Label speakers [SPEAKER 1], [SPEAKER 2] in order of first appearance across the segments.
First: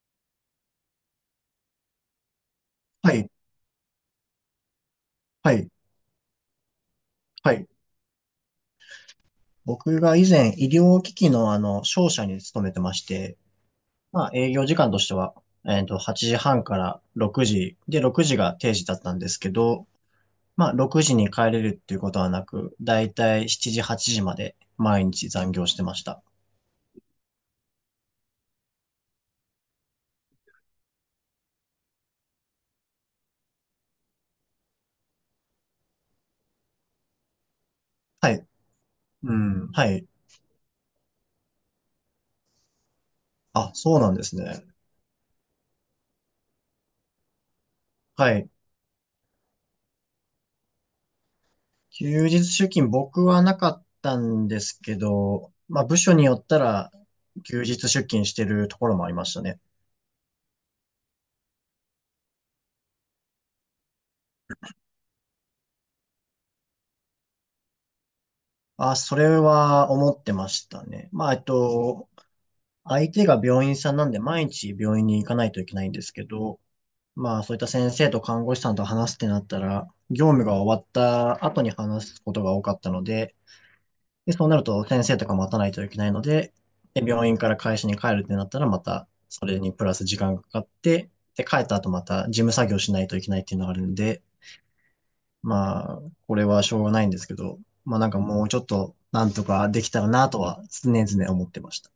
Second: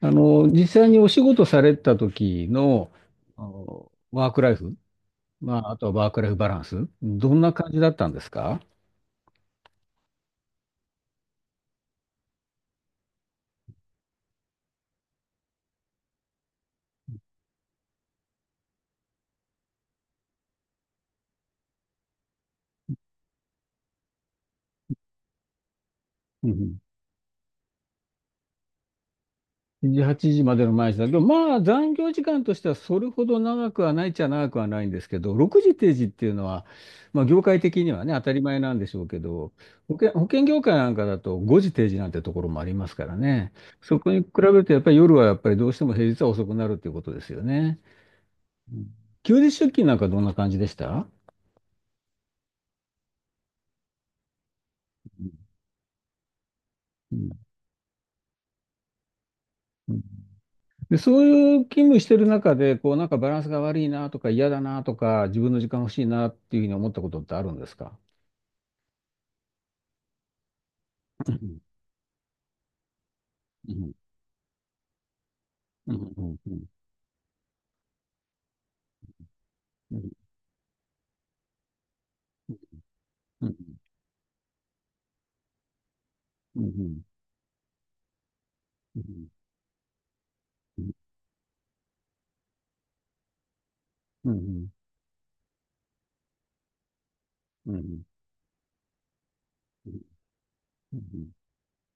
[SPEAKER 1] 実際にお仕事された時の、
[SPEAKER 2] はい、
[SPEAKER 1] ワークライフ、
[SPEAKER 2] は
[SPEAKER 1] まあ、
[SPEAKER 2] い、
[SPEAKER 1] あとはワークライフバランス、どんな
[SPEAKER 2] はい。
[SPEAKER 1] 感じだったんですか？
[SPEAKER 2] 僕が以前医療機器の商社に勤めてまして、まあ営業時間としては、8時半から6時、で、6時が定時だったんですけど、まあ6時に帰れるっていうことはなく、だいたい7時、8時まで毎日残業してました。
[SPEAKER 1] うんうん。7時、8時までの毎日だけど、まあ、残業時間としてはそれほど長くはないっちゃ長くはないんですけど、6時定時っていうのは、まあ、業界的にはね、当
[SPEAKER 2] は
[SPEAKER 1] たり
[SPEAKER 2] い。
[SPEAKER 1] 前なんでしょうけ
[SPEAKER 2] う
[SPEAKER 1] ど、
[SPEAKER 2] ん、は
[SPEAKER 1] 保
[SPEAKER 2] い。
[SPEAKER 1] 険、保険業界なんかだと5時定時なんてところもありますからね。
[SPEAKER 2] あ、そ
[SPEAKER 1] そ
[SPEAKER 2] う
[SPEAKER 1] こ
[SPEAKER 2] なん
[SPEAKER 1] に
[SPEAKER 2] で
[SPEAKER 1] 比
[SPEAKER 2] す
[SPEAKER 1] べる
[SPEAKER 2] ね。
[SPEAKER 1] と、やっぱり夜はやっぱりどうしても平日は遅くなるっていうことですよね。
[SPEAKER 2] はい。
[SPEAKER 1] うん。休日出勤なんかどんな感じでした？う
[SPEAKER 2] 休日出勤僕はなかったんですけど、まあ部署によったら
[SPEAKER 1] ん
[SPEAKER 2] 休日出勤してるところもありましたね。
[SPEAKER 1] うん。で、そういう勤務してる中で、こう、なんかバランスが悪いなとか嫌だなとか、自分の時間欲しいなっていうふうに思ったことってあるんですか？
[SPEAKER 2] あ、それは思ってましたね。
[SPEAKER 1] うん、
[SPEAKER 2] 相手が病
[SPEAKER 1] う
[SPEAKER 2] 院さん
[SPEAKER 1] ん、
[SPEAKER 2] なんで毎日病院に行かないといけないん
[SPEAKER 1] うん、
[SPEAKER 2] です
[SPEAKER 1] う
[SPEAKER 2] け
[SPEAKER 1] ん、う
[SPEAKER 2] ど、
[SPEAKER 1] ん、
[SPEAKER 2] まあ、そういった先生と看護師さんと話すってなったら、
[SPEAKER 1] うん、
[SPEAKER 2] 業務が終わった後に話すことが多かったので、
[SPEAKER 1] うん、
[SPEAKER 2] で、そうなると先生とか待たないといけないので、
[SPEAKER 1] うん、うん、
[SPEAKER 2] で、病院から会社に帰るってなったら、ま
[SPEAKER 1] う
[SPEAKER 2] たそれにプラス時間がかかって、で、帰った後また事務作業しないといけないっていうのがあるんで、
[SPEAKER 1] ん、
[SPEAKER 2] まあ、これはしょうがないんですけど、
[SPEAKER 1] う
[SPEAKER 2] まあ
[SPEAKER 1] ん、
[SPEAKER 2] なんかもうちょっとなんとかできたらなとは常
[SPEAKER 1] うん。
[SPEAKER 2] 々思ってました。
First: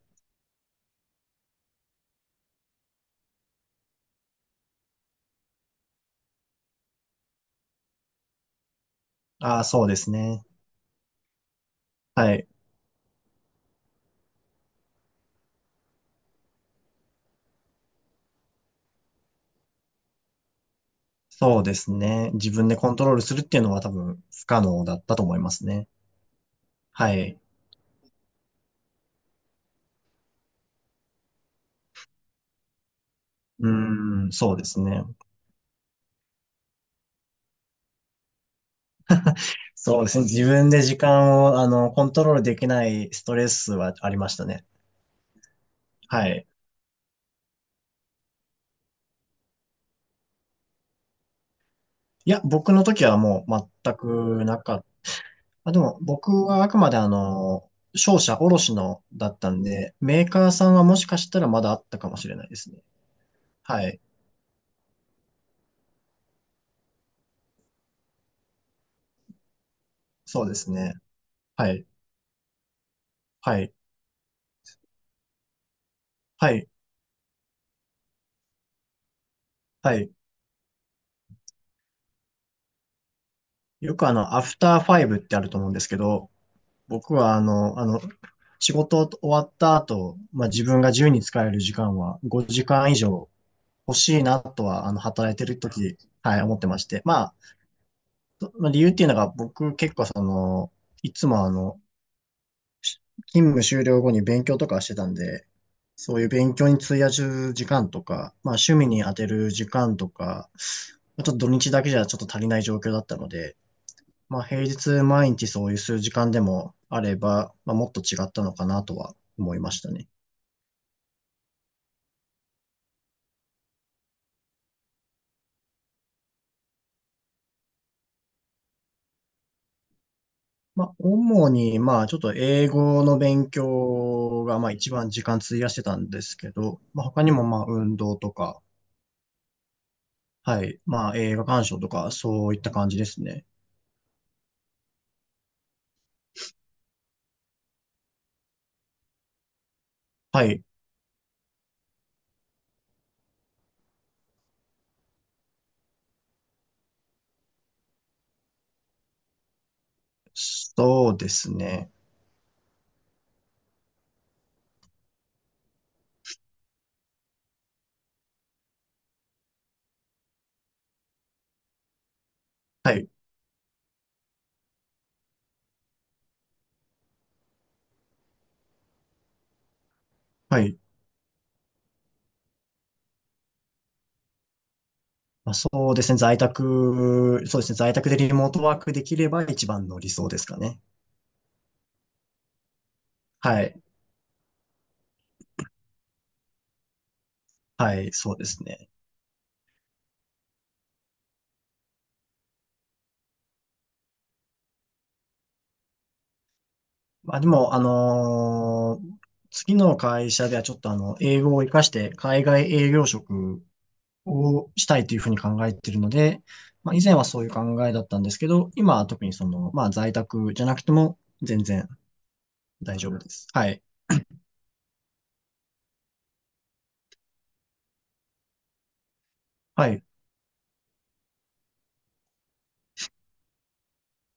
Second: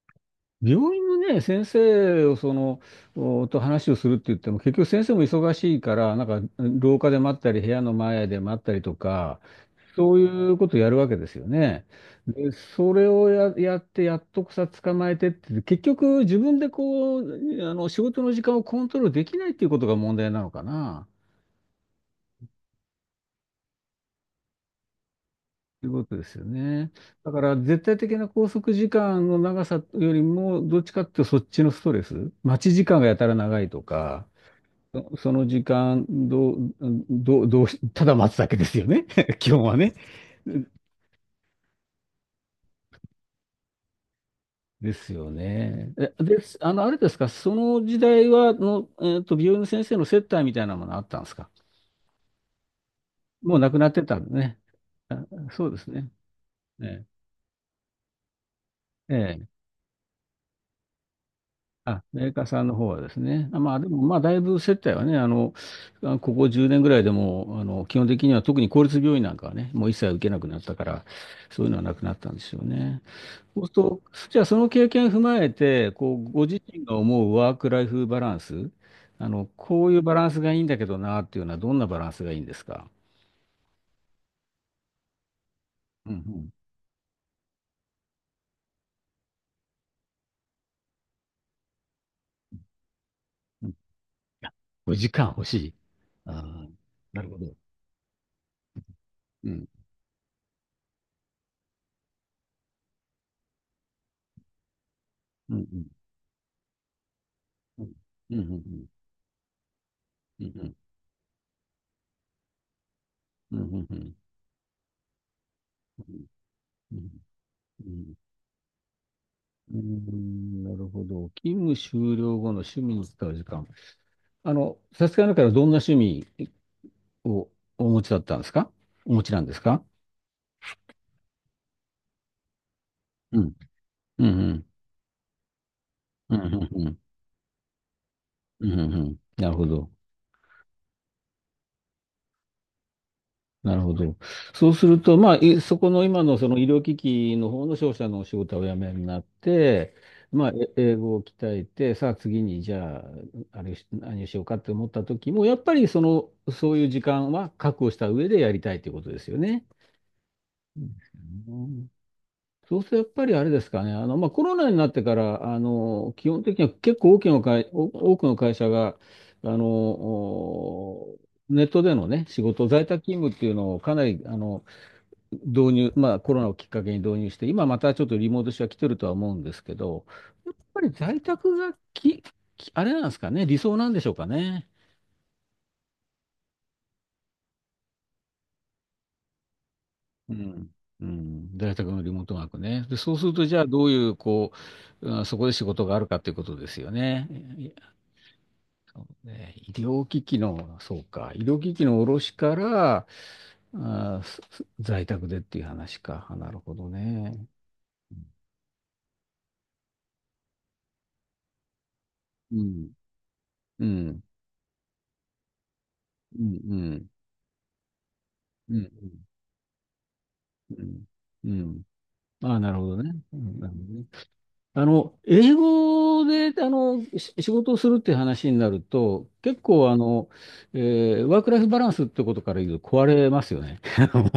[SPEAKER 1] 病院のね、先生をその、と話をするって言っても、結局先生も忙しいから、なんか廊下で待ったり、部屋の前で待ったりとか、
[SPEAKER 2] ああ、そうです
[SPEAKER 1] そう
[SPEAKER 2] ね。
[SPEAKER 1] いうことやるわけですよね。
[SPEAKER 2] はい。
[SPEAKER 1] で、それをやって、やっとさ、捕まえてって、結局自分でこう、仕事の時間をコントロールできないっていうことが問題なのかな、
[SPEAKER 2] そうですね。自分でコントロールするっていうのは多分不可能だったと思います
[SPEAKER 1] と
[SPEAKER 2] ね。
[SPEAKER 1] いうことですよね。
[SPEAKER 2] は
[SPEAKER 1] だ
[SPEAKER 2] い。
[SPEAKER 1] から、絶対的な拘束時間の長さよりも、どっちかっていうとそっちのストレス、待ち時間がやたら長
[SPEAKER 2] う
[SPEAKER 1] いとか、
[SPEAKER 2] ーん、そうですね。
[SPEAKER 1] その時間どうただ待つだけですよね、基本はね。
[SPEAKER 2] そうですね。自分で時間を、コントロールできないストレスはありましたね。
[SPEAKER 1] ですよね。え
[SPEAKER 2] は
[SPEAKER 1] で
[SPEAKER 2] い。
[SPEAKER 1] す、あの、あれですか、その時代は、の、えっと、病院の先生の接待みたいなものあったんですか？
[SPEAKER 2] いや、僕の時はも
[SPEAKER 1] もう
[SPEAKER 2] う
[SPEAKER 1] 亡くなっ
[SPEAKER 2] 全
[SPEAKER 1] てたんで
[SPEAKER 2] くな
[SPEAKER 1] ね。
[SPEAKER 2] かっ
[SPEAKER 1] あ、そ
[SPEAKER 2] ま
[SPEAKER 1] う
[SPEAKER 2] あ、
[SPEAKER 1] で
[SPEAKER 2] で
[SPEAKER 1] す
[SPEAKER 2] も
[SPEAKER 1] ね。
[SPEAKER 2] 僕はあく
[SPEAKER 1] え
[SPEAKER 2] まで
[SPEAKER 1] え。
[SPEAKER 2] 商社卸のだっ
[SPEAKER 1] ええ、
[SPEAKER 2] たんで、メーカーさんはもしかしたらまだあった
[SPEAKER 1] あ、
[SPEAKER 2] かも
[SPEAKER 1] メ
[SPEAKER 2] し
[SPEAKER 1] ー
[SPEAKER 2] れ
[SPEAKER 1] カ
[SPEAKER 2] な
[SPEAKER 1] ー
[SPEAKER 2] いで
[SPEAKER 1] さん
[SPEAKER 2] す
[SPEAKER 1] の
[SPEAKER 2] ね。
[SPEAKER 1] 方はですね。あ、まあ、で
[SPEAKER 2] は
[SPEAKER 1] も、
[SPEAKER 2] い。
[SPEAKER 1] まあ、だいぶ接待はね、あ、ここ10年ぐらいでも、基本的には特に公立病院なんかはね、もう一切受けな
[SPEAKER 2] そ
[SPEAKER 1] く
[SPEAKER 2] うで
[SPEAKER 1] なっ
[SPEAKER 2] す
[SPEAKER 1] たか
[SPEAKER 2] ね。
[SPEAKER 1] ら、そうい
[SPEAKER 2] は
[SPEAKER 1] うのは
[SPEAKER 2] い。
[SPEAKER 1] なくなったんですよね。
[SPEAKER 2] は
[SPEAKER 1] そうす
[SPEAKER 2] い。
[SPEAKER 1] ると、じゃあその経験を踏まえて、こう、ご
[SPEAKER 2] は
[SPEAKER 1] 自
[SPEAKER 2] い。
[SPEAKER 1] 身が思うワークライフバランス、こう
[SPEAKER 2] は
[SPEAKER 1] いう
[SPEAKER 2] い。
[SPEAKER 1] バランスがいいんだけどなっていうのはどんなバランスがいいんですか？
[SPEAKER 2] よくアフターファイブってあると思うんですけ
[SPEAKER 1] うん
[SPEAKER 2] ど、
[SPEAKER 1] う
[SPEAKER 2] 僕は仕事終わった後、まあ、自分が自由に使える時間は5時間以上
[SPEAKER 1] んうん。
[SPEAKER 2] 欲しいな
[SPEAKER 1] あ、
[SPEAKER 2] とは、
[SPEAKER 1] 5時間
[SPEAKER 2] 働い
[SPEAKER 1] 欲
[SPEAKER 2] て
[SPEAKER 1] し
[SPEAKER 2] る
[SPEAKER 1] い。
[SPEAKER 2] 時、は
[SPEAKER 1] あ
[SPEAKER 2] い、思って
[SPEAKER 1] あ、
[SPEAKER 2] まして。ま
[SPEAKER 1] なる
[SPEAKER 2] あ、
[SPEAKER 1] ほど。
[SPEAKER 2] そまあ理由っていうのが
[SPEAKER 1] うん。
[SPEAKER 2] 僕結構その、いつも勤務終了後に勉強とかしてたんで、
[SPEAKER 1] うんうん。
[SPEAKER 2] そういう勉強に費やす時
[SPEAKER 1] う
[SPEAKER 2] 間
[SPEAKER 1] ん
[SPEAKER 2] とか、
[SPEAKER 1] うん
[SPEAKER 2] ま
[SPEAKER 1] う
[SPEAKER 2] あ趣
[SPEAKER 1] ん。
[SPEAKER 2] 味に当てる時間と
[SPEAKER 1] うん
[SPEAKER 2] か、
[SPEAKER 1] う
[SPEAKER 2] まあちょっと土日だけじゃちょっと足りない状況だったので、
[SPEAKER 1] んうん。
[SPEAKER 2] まあ平日毎日そういう数
[SPEAKER 1] う
[SPEAKER 2] 時
[SPEAKER 1] ん
[SPEAKER 2] 間でも
[SPEAKER 1] う
[SPEAKER 2] あ
[SPEAKER 1] ん
[SPEAKER 2] れば、まあも
[SPEAKER 1] う
[SPEAKER 2] っと
[SPEAKER 1] ん
[SPEAKER 2] 違ったのかなとは思いま
[SPEAKER 1] う
[SPEAKER 2] したね。
[SPEAKER 1] ん。なるほど。勤務終了後の趣味に使う時間。さすがなからどんな趣味をお持ちだったんですかお持ちなんですか
[SPEAKER 2] まあ主にまあちょっと英語の勉
[SPEAKER 1] うん
[SPEAKER 2] 強
[SPEAKER 1] う
[SPEAKER 2] が
[SPEAKER 1] ん。
[SPEAKER 2] まあ一番時間費やしてたんです
[SPEAKER 1] うんう
[SPEAKER 2] け
[SPEAKER 1] ん
[SPEAKER 2] ど、
[SPEAKER 1] うん。
[SPEAKER 2] まあ他にもまあ運動とか、
[SPEAKER 1] うんうんうんうん。なるほど。
[SPEAKER 2] はい、まあ映画鑑賞とかそういった感じですね。
[SPEAKER 1] なるほど。そうすると、まあ、そこの今のその医療機器の方の商社のお仕事をお辞めになって、
[SPEAKER 2] は
[SPEAKER 1] まあ、
[SPEAKER 2] い。
[SPEAKER 1] 英語を鍛えて、さあ次にじゃあ、あれし、何をしようかって思った時も、やっぱりその、そういう時間は確保した上でやりたいということですよね。
[SPEAKER 2] そうで
[SPEAKER 1] う
[SPEAKER 2] すね。
[SPEAKER 1] ん。そうするとやっぱりあれですかね、まあ、コロナになってから、基本的には結構大きな会、お多くの会社があのおネットでの、ね、仕事、在
[SPEAKER 2] は
[SPEAKER 1] 宅
[SPEAKER 2] い。
[SPEAKER 1] 勤務っていうのをかなり導入、まあ、コロナをきっかけに導入して、今またちょっとリモート化は来てるとは思うんですけど、やっ
[SPEAKER 2] はい。
[SPEAKER 1] ぱり在宅があれなんですかね、理想なんでしょうかね。
[SPEAKER 2] まあ、そうですね。在宅、そうですね。在宅でリモートワークできれば一番の理想
[SPEAKER 1] う
[SPEAKER 2] ですか
[SPEAKER 1] ん、
[SPEAKER 2] ね。
[SPEAKER 1] うん、在宅のリモートワークね。で、そうすると、じゃ
[SPEAKER 2] は
[SPEAKER 1] あ
[SPEAKER 2] い。
[SPEAKER 1] どういう、こう、うん、そこで仕事があるかということですよね。
[SPEAKER 2] はい。そうですね。
[SPEAKER 1] ね、医療機器の、そうか、医療機器の卸から、在宅でっていう話か。あ、なるほど
[SPEAKER 2] まあ、で
[SPEAKER 1] ね。
[SPEAKER 2] も、あ
[SPEAKER 1] う
[SPEAKER 2] のー次の会社ではちょっと英語を活かして海
[SPEAKER 1] ん、
[SPEAKER 2] 外営業職
[SPEAKER 1] うん、うん、
[SPEAKER 2] をしたいというふうに考えているので、
[SPEAKER 1] う
[SPEAKER 2] まあ、以
[SPEAKER 1] ん、
[SPEAKER 2] 前はそういう考えだったんですけど、
[SPEAKER 1] うん、うん、
[SPEAKER 2] 今は特にその、まあ、在宅じゃ
[SPEAKER 1] う
[SPEAKER 2] なくて
[SPEAKER 1] ん。
[SPEAKER 2] も
[SPEAKER 1] う
[SPEAKER 2] 全
[SPEAKER 1] ん、
[SPEAKER 2] 然
[SPEAKER 1] ああ、なるほ
[SPEAKER 2] 大
[SPEAKER 1] ど
[SPEAKER 2] 丈
[SPEAKER 1] ね。
[SPEAKER 2] 夫で
[SPEAKER 1] う
[SPEAKER 2] す。
[SPEAKER 1] ん、
[SPEAKER 2] は
[SPEAKER 1] なるほ
[SPEAKER 2] い。
[SPEAKER 1] どね。英語で、仕事をするっていう話になると、結
[SPEAKER 2] は
[SPEAKER 1] 構、
[SPEAKER 2] い。
[SPEAKER 1] えワークライフバランスってことから言うと壊れますよね。あの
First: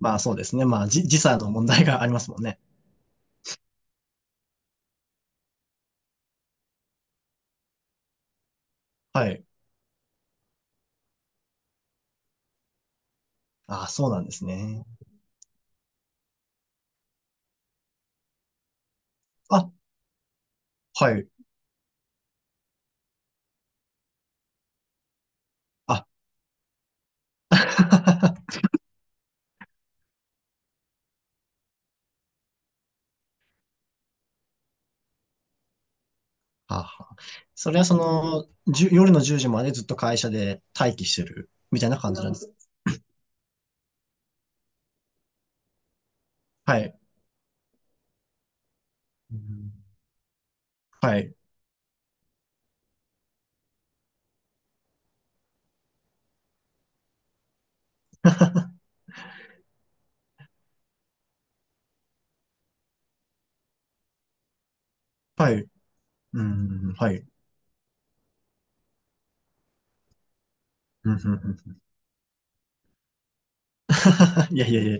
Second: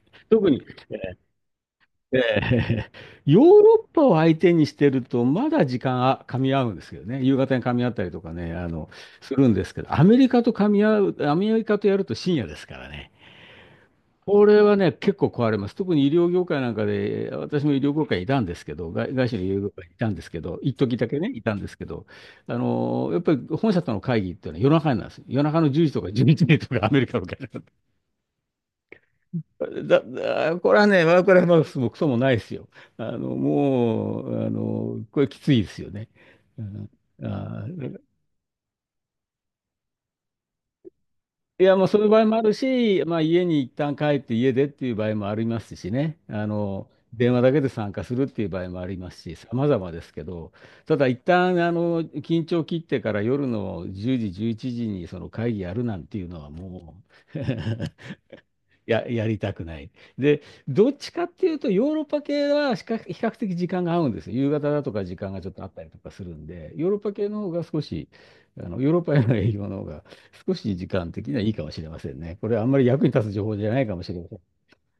[SPEAKER 2] まあ、そうで
[SPEAKER 1] 特
[SPEAKER 2] す
[SPEAKER 1] に、
[SPEAKER 2] ね。まあ、じ時差の問題があ
[SPEAKER 1] ええ、
[SPEAKER 2] りますもんね。
[SPEAKER 1] ヨーロッパを相手にしてると、まだ時間が噛み合うんですけどね、夕方に噛み合ったりとかね、
[SPEAKER 2] は
[SPEAKER 1] す
[SPEAKER 2] い。
[SPEAKER 1] るんですけど、アメリカとやると深夜ですからね。
[SPEAKER 2] あ、そうなんで
[SPEAKER 1] こ
[SPEAKER 2] す
[SPEAKER 1] れは
[SPEAKER 2] ね。
[SPEAKER 1] ね、結構壊れます。特に医療業界なんかで、私も医療業界にいたんですけど、外資の医療業
[SPEAKER 2] あ、
[SPEAKER 1] 界にいたんですけど、一時だ
[SPEAKER 2] は
[SPEAKER 1] け
[SPEAKER 2] い。
[SPEAKER 1] ね、いたんですけど、やっぱり本社との会議っていうのは夜中になんですよ。夜中の10時と
[SPEAKER 2] あ、
[SPEAKER 1] か11時とかアメリカの会議。これはね、ワークライフバランスもクソもないですよ。もう、これきついですよね。う
[SPEAKER 2] は
[SPEAKER 1] ん、
[SPEAKER 2] は。
[SPEAKER 1] あ
[SPEAKER 2] それはそ
[SPEAKER 1] ー、
[SPEAKER 2] の、じゅ、夜の10時までずっと会社で待機してる
[SPEAKER 1] いや、
[SPEAKER 2] み
[SPEAKER 1] も
[SPEAKER 2] た
[SPEAKER 1] う
[SPEAKER 2] いな
[SPEAKER 1] そういう
[SPEAKER 2] 感
[SPEAKER 1] 場
[SPEAKER 2] じ
[SPEAKER 1] 合
[SPEAKER 2] なん
[SPEAKER 1] も
[SPEAKER 2] で
[SPEAKER 1] あ
[SPEAKER 2] す。
[SPEAKER 1] るし、まあ、家に一旦帰って家でっていう場合もありますしね。
[SPEAKER 2] はい。
[SPEAKER 1] 電話だけで参加するっていう場合もありますし、
[SPEAKER 2] う
[SPEAKER 1] 様
[SPEAKER 2] ん、
[SPEAKER 1] 々ですけど、ただ
[SPEAKER 2] は
[SPEAKER 1] 一
[SPEAKER 2] い。
[SPEAKER 1] 旦、緊張切ってから夜の10時、11時にその会議やるなんていうのはもう やりたくない。で、どっちかっていうと、ヨーロッパ系は比較的時間が合うんですよ。夕方だとか時間がちょ
[SPEAKER 2] は
[SPEAKER 1] っとあ
[SPEAKER 2] い。
[SPEAKER 1] ったりとかする
[SPEAKER 2] う
[SPEAKER 1] んで、ヨー
[SPEAKER 2] ん、
[SPEAKER 1] ロッ
[SPEAKER 2] は
[SPEAKER 1] パ
[SPEAKER 2] い。
[SPEAKER 1] 系 の方が少し、あの、ヨーロッパへの営業の方が少し時
[SPEAKER 2] う
[SPEAKER 1] 間
[SPEAKER 2] ん、う
[SPEAKER 1] 的
[SPEAKER 2] ん、
[SPEAKER 1] にはいいかも
[SPEAKER 2] う
[SPEAKER 1] しれませんね。これあんまり役に立つ情報じゃないかもしれません。
[SPEAKER 2] ん いやいやいや。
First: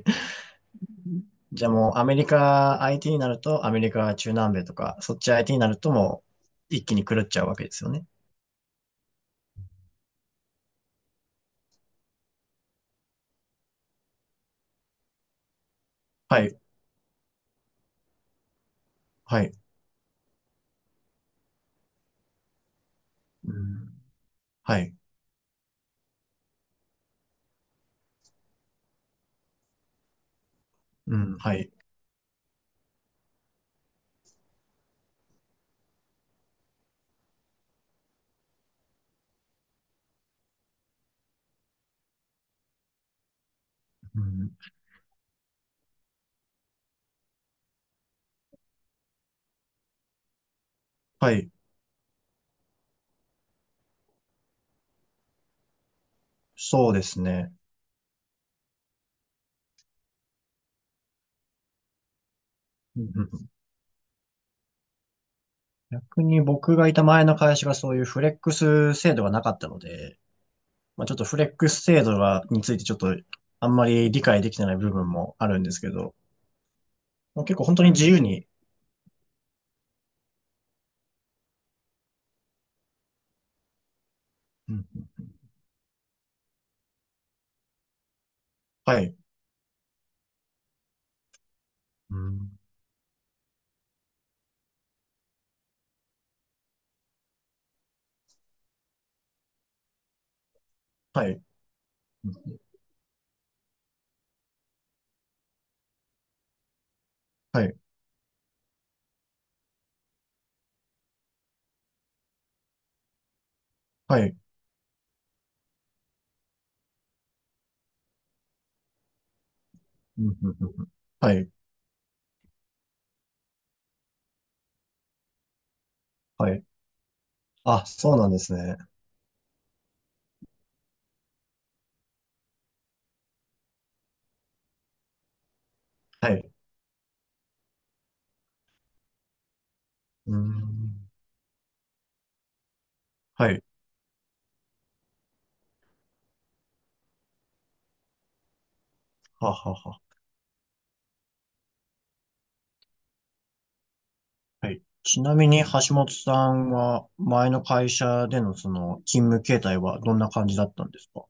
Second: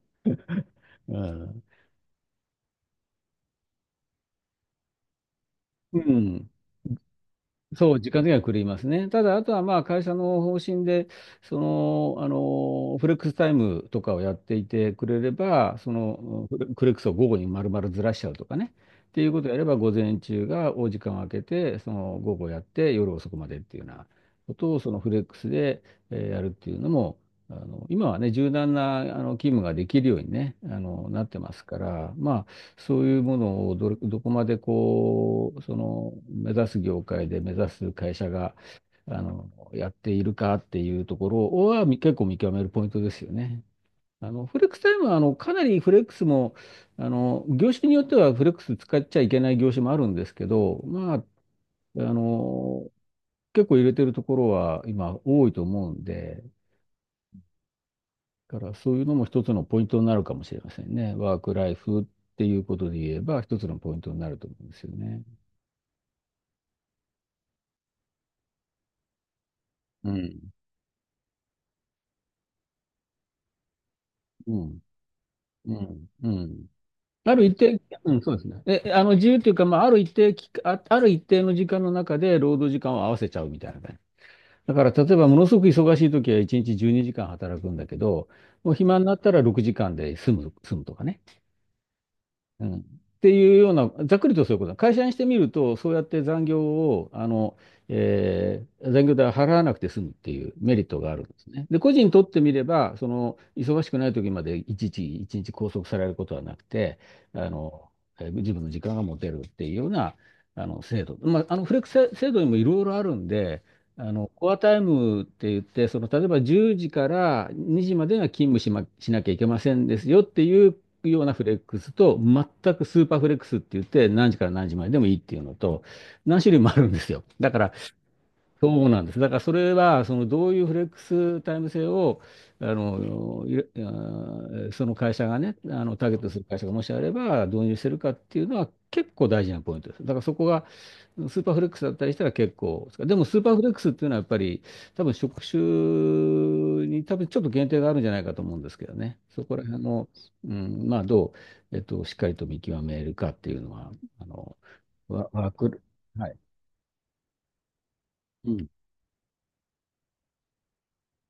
[SPEAKER 1] うん。
[SPEAKER 2] じゃあもうアメリカ IT になると、アメリカ中南米とか、そっち IT になると
[SPEAKER 1] う
[SPEAKER 2] も
[SPEAKER 1] ん。
[SPEAKER 2] う一気に狂っちゃうわけですよ
[SPEAKER 1] そう、
[SPEAKER 2] ね。
[SPEAKER 1] 時間的には狂いますね。ただ、あとはまあ会社の方針で、その、フレックスタイムとかをやっていてくれれば、そ
[SPEAKER 2] は
[SPEAKER 1] の、フ
[SPEAKER 2] い。
[SPEAKER 1] レフレックスを午後に丸々ずらしちゃうとかね、っていうこ
[SPEAKER 2] は
[SPEAKER 1] とを
[SPEAKER 2] い。
[SPEAKER 1] やれば、午前中がお時間を空けて、その午後やって、夜遅くま
[SPEAKER 2] う
[SPEAKER 1] でっていう
[SPEAKER 2] ん、
[SPEAKER 1] ようなこと
[SPEAKER 2] は
[SPEAKER 1] を、そ
[SPEAKER 2] い。
[SPEAKER 1] のフレックスで、やるっていうのも、今はね、柔軟な勤務ができるようにね、
[SPEAKER 2] う
[SPEAKER 1] なって
[SPEAKER 2] ん、
[SPEAKER 1] ま
[SPEAKER 2] は
[SPEAKER 1] す
[SPEAKER 2] い。
[SPEAKER 1] から、まあ、そういうものをどこまでこう、その目指す業界で目指す会社が、やっているかっていうところは結構見極めるポイントですよね。
[SPEAKER 2] うん、
[SPEAKER 1] フレックスタイムは、かなりフレックスも、業種によってはフレックス使っちゃいけない業種もあるんですけど、まあ、
[SPEAKER 2] はい。
[SPEAKER 1] あの、結構入れてるところは今多いと思うんで、
[SPEAKER 2] そうですね。
[SPEAKER 1] だからそういうのも一つのポイントになるかもしれませんね。ワークライフっていうことで言えば一つのポイントになると思うんですよね。
[SPEAKER 2] 逆に僕がいた前の会社がそういうフレックス制度がなかったの
[SPEAKER 1] う
[SPEAKER 2] で、
[SPEAKER 1] ん、
[SPEAKER 2] まあ、ちょっとフレックス制度がについてちょっとあんまり理解で
[SPEAKER 1] う
[SPEAKER 2] きてない
[SPEAKER 1] ん、
[SPEAKER 2] 部分もあるんで
[SPEAKER 1] う
[SPEAKER 2] すけ
[SPEAKER 1] ん、
[SPEAKER 2] ど、
[SPEAKER 1] うん。あ
[SPEAKER 2] まあ
[SPEAKER 1] る一
[SPEAKER 2] 結構本
[SPEAKER 1] 定、
[SPEAKER 2] 当に自
[SPEAKER 1] う
[SPEAKER 2] 由
[SPEAKER 1] ん、そうで
[SPEAKER 2] に、
[SPEAKER 1] すね。え、あの、自由というか、まあ、ある一定期間、あ、ある一定の時間の中で労働時間を合わせちゃうみたいな感じ。
[SPEAKER 2] う
[SPEAKER 1] だか
[SPEAKER 2] ん、
[SPEAKER 1] ら、例えば、ものすごく忙しい時は1日12時間働くんだけど、もう暇
[SPEAKER 2] は
[SPEAKER 1] にな
[SPEAKER 2] い、
[SPEAKER 1] ったら6時間で済むとかね。
[SPEAKER 2] うん、
[SPEAKER 1] うん。っていうような、ざっくりとそういうことだ。会社にしてみると、そうやって残業を、えー残業代を払わなくて済むっていうメリットがあるん
[SPEAKER 2] は
[SPEAKER 1] で
[SPEAKER 2] い、
[SPEAKER 1] すね。で、個人にと
[SPEAKER 2] う
[SPEAKER 1] ってみ
[SPEAKER 2] ん
[SPEAKER 1] れば、その、忙しくない時までいちいち、一日拘束されることはなくて、あ
[SPEAKER 2] はい、
[SPEAKER 1] の、自分の時間が持てるっていうような、あの、制度。まあ、あの、フレックス制度にもいろいろあるんで、あ
[SPEAKER 2] は
[SPEAKER 1] の、
[SPEAKER 2] い、
[SPEAKER 1] コアタイムって言って、その、例えば10時から2時までが勤務しま、しなきゃいけませんですよ
[SPEAKER 2] う
[SPEAKER 1] っ
[SPEAKER 2] ん、うん
[SPEAKER 1] て
[SPEAKER 2] う
[SPEAKER 1] い
[SPEAKER 2] ん
[SPEAKER 1] う
[SPEAKER 2] うん
[SPEAKER 1] ような
[SPEAKER 2] は
[SPEAKER 1] フ
[SPEAKER 2] い、
[SPEAKER 1] レックスと、全くスーパーフレックスって言って、何時から何時まででもいいっていうのと、何
[SPEAKER 2] は
[SPEAKER 1] 種類
[SPEAKER 2] い。
[SPEAKER 1] もあるんですよ。だから、
[SPEAKER 2] あ、そうなんですね。
[SPEAKER 1] そうなんです。だからそれは、そのどういうフレックスタイム制を、あの、いれあーその会社がね、あの、ターゲット
[SPEAKER 2] は
[SPEAKER 1] する
[SPEAKER 2] い、
[SPEAKER 1] 会社がもしあれば導入してるかっていうのは結構大事なポイントです。だからそ
[SPEAKER 2] う
[SPEAKER 1] こが
[SPEAKER 2] ん、
[SPEAKER 1] スーパーフレックスだったりしたら結構、でもスー
[SPEAKER 2] は
[SPEAKER 1] パーフ
[SPEAKER 2] い、
[SPEAKER 1] レックスっていうのはやっぱり多分職種にちょっと限定があるんじゃないかと思うんですけどね。そ
[SPEAKER 2] は
[SPEAKER 1] こら
[SPEAKER 2] は
[SPEAKER 1] 辺
[SPEAKER 2] は。
[SPEAKER 1] の、うん、まあどう、えっと、しっかりと見極めるかっていうのは、あの、
[SPEAKER 2] はい。ち
[SPEAKER 1] ワ
[SPEAKER 2] なみ
[SPEAKER 1] ワー
[SPEAKER 2] に
[SPEAKER 1] ク、
[SPEAKER 2] 橋本
[SPEAKER 1] は
[SPEAKER 2] さ
[SPEAKER 1] い。
[SPEAKER 2] んは前の会社で
[SPEAKER 1] う
[SPEAKER 2] の
[SPEAKER 1] ん、
[SPEAKER 2] その勤務形態はどんな感じだったんですか？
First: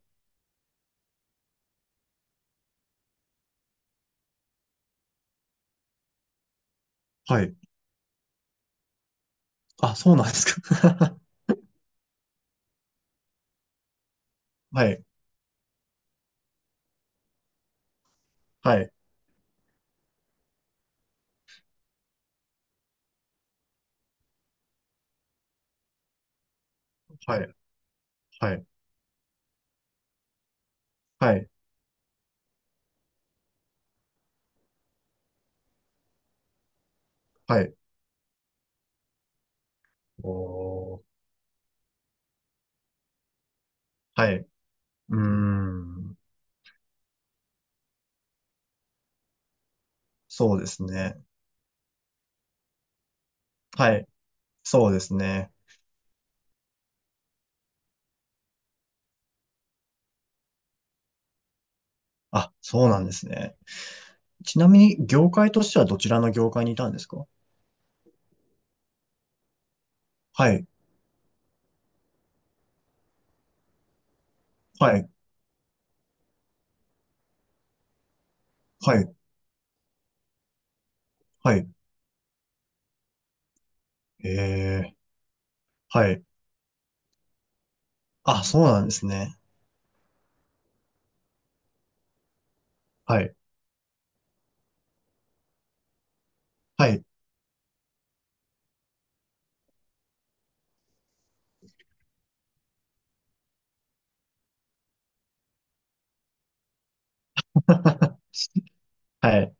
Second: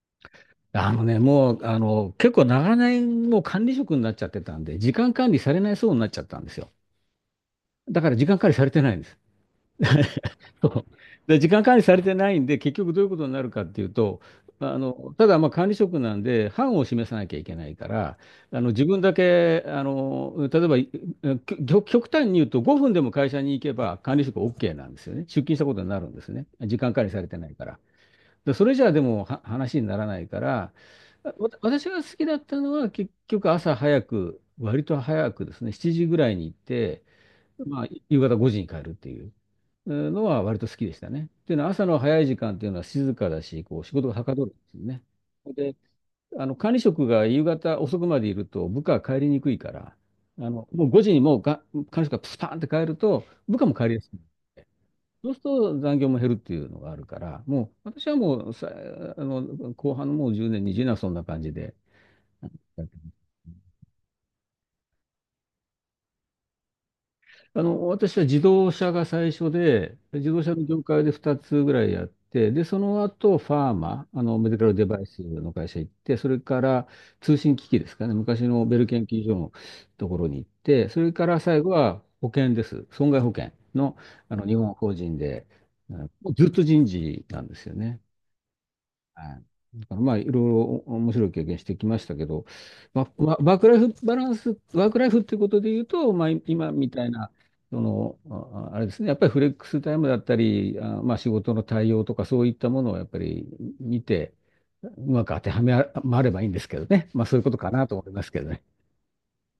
[SPEAKER 1] あのね、もう、あの、結構長年もう管理職になっちゃってたんで、時間管理されないそうになっちゃったんですよ。
[SPEAKER 2] はい。
[SPEAKER 1] だから時間管理されてないんです。
[SPEAKER 2] あ、そうなんです
[SPEAKER 1] そう
[SPEAKER 2] か。
[SPEAKER 1] で、時間管理されてないんで、結局どういうことになるかっていうと、あ
[SPEAKER 2] はい、
[SPEAKER 1] の、ただまあ管理職なんで、範を示さなきゃいけないから、あの、
[SPEAKER 2] は
[SPEAKER 1] 自
[SPEAKER 2] い、
[SPEAKER 1] 分だけ、あの、例えば、いきょ極端に言うと5分でも会社に行けば管理職 OK なんですよね。出勤したことになるんですね。時間管理されて
[SPEAKER 2] は
[SPEAKER 1] ない
[SPEAKER 2] い、
[SPEAKER 1] から。
[SPEAKER 2] は
[SPEAKER 1] でそ
[SPEAKER 2] い、
[SPEAKER 1] れじゃあでもは話にならないから、
[SPEAKER 2] はい、
[SPEAKER 1] 私が好きだったのは結局朝早く、割と早くですね、7時ぐらいに行って、
[SPEAKER 2] はい。
[SPEAKER 1] まあ、夕方5時に帰るっていううんのは割と好きで
[SPEAKER 2] お
[SPEAKER 1] した
[SPEAKER 2] ー、
[SPEAKER 1] ね。っていうのは朝の早い時間っていうのは静かだし、こう仕事がは
[SPEAKER 2] は
[SPEAKER 1] かど
[SPEAKER 2] い。
[SPEAKER 1] るんですよね。
[SPEAKER 2] うー
[SPEAKER 1] で、
[SPEAKER 2] ん、
[SPEAKER 1] あの管理職が夕方遅くまでいると部下は帰りにくいから、あ
[SPEAKER 2] そうで
[SPEAKER 1] の
[SPEAKER 2] す
[SPEAKER 1] もう5時に
[SPEAKER 2] ね。
[SPEAKER 1] もうが管理職がスパーンって帰ると部下も帰
[SPEAKER 2] は
[SPEAKER 1] りや
[SPEAKER 2] い、
[SPEAKER 1] すい。
[SPEAKER 2] そうです
[SPEAKER 1] そうする
[SPEAKER 2] ね。
[SPEAKER 1] と残業も減るっていうのがあるから、もう私はもうさ、あの、後半のもう10年、20年はそんな感じで。
[SPEAKER 2] あ、そうなんですね。ちなみに、業界としてはどちらの業界にいたんですか？
[SPEAKER 1] あの、私は自動車が最初で、自動
[SPEAKER 2] は
[SPEAKER 1] 車の
[SPEAKER 2] い、
[SPEAKER 1] 業界で2つぐらいやって、で、その後、ファーマ、あの、メディカルデ
[SPEAKER 2] は
[SPEAKER 1] バイ
[SPEAKER 2] い、
[SPEAKER 1] スの会社行って、それから通信機器ですかね、昔のベル
[SPEAKER 2] は
[SPEAKER 1] 研
[SPEAKER 2] い、
[SPEAKER 1] 究所のところに行って、それから
[SPEAKER 2] は
[SPEAKER 1] 最
[SPEAKER 2] い。
[SPEAKER 1] 後は保険です。損害保険の、あの、日本
[SPEAKER 2] えー、
[SPEAKER 1] 法人で、うん、
[SPEAKER 2] はい。
[SPEAKER 1] もうずっと人事なんですよね。
[SPEAKER 2] あ、そうなんです
[SPEAKER 1] は
[SPEAKER 2] ね。
[SPEAKER 1] い、だからまあ、いろいろ面白い経験してきましたけど、まあ、
[SPEAKER 2] は
[SPEAKER 1] ま
[SPEAKER 2] い、
[SPEAKER 1] あワークライフバランス、ワークライフっていうことで言うと、まあ、今
[SPEAKER 2] は
[SPEAKER 1] みた
[SPEAKER 2] い、
[SPEAKER 1] いな、その、ああれですね、やっぱりフレックスタイムだったり、あ、まあ、仕事の対応とかそういったものをやっぱり見て、うまく当てはまればいいんですけどね。まあ、そういうことかなと思いますけどね。
[SPEAKER 2] はい。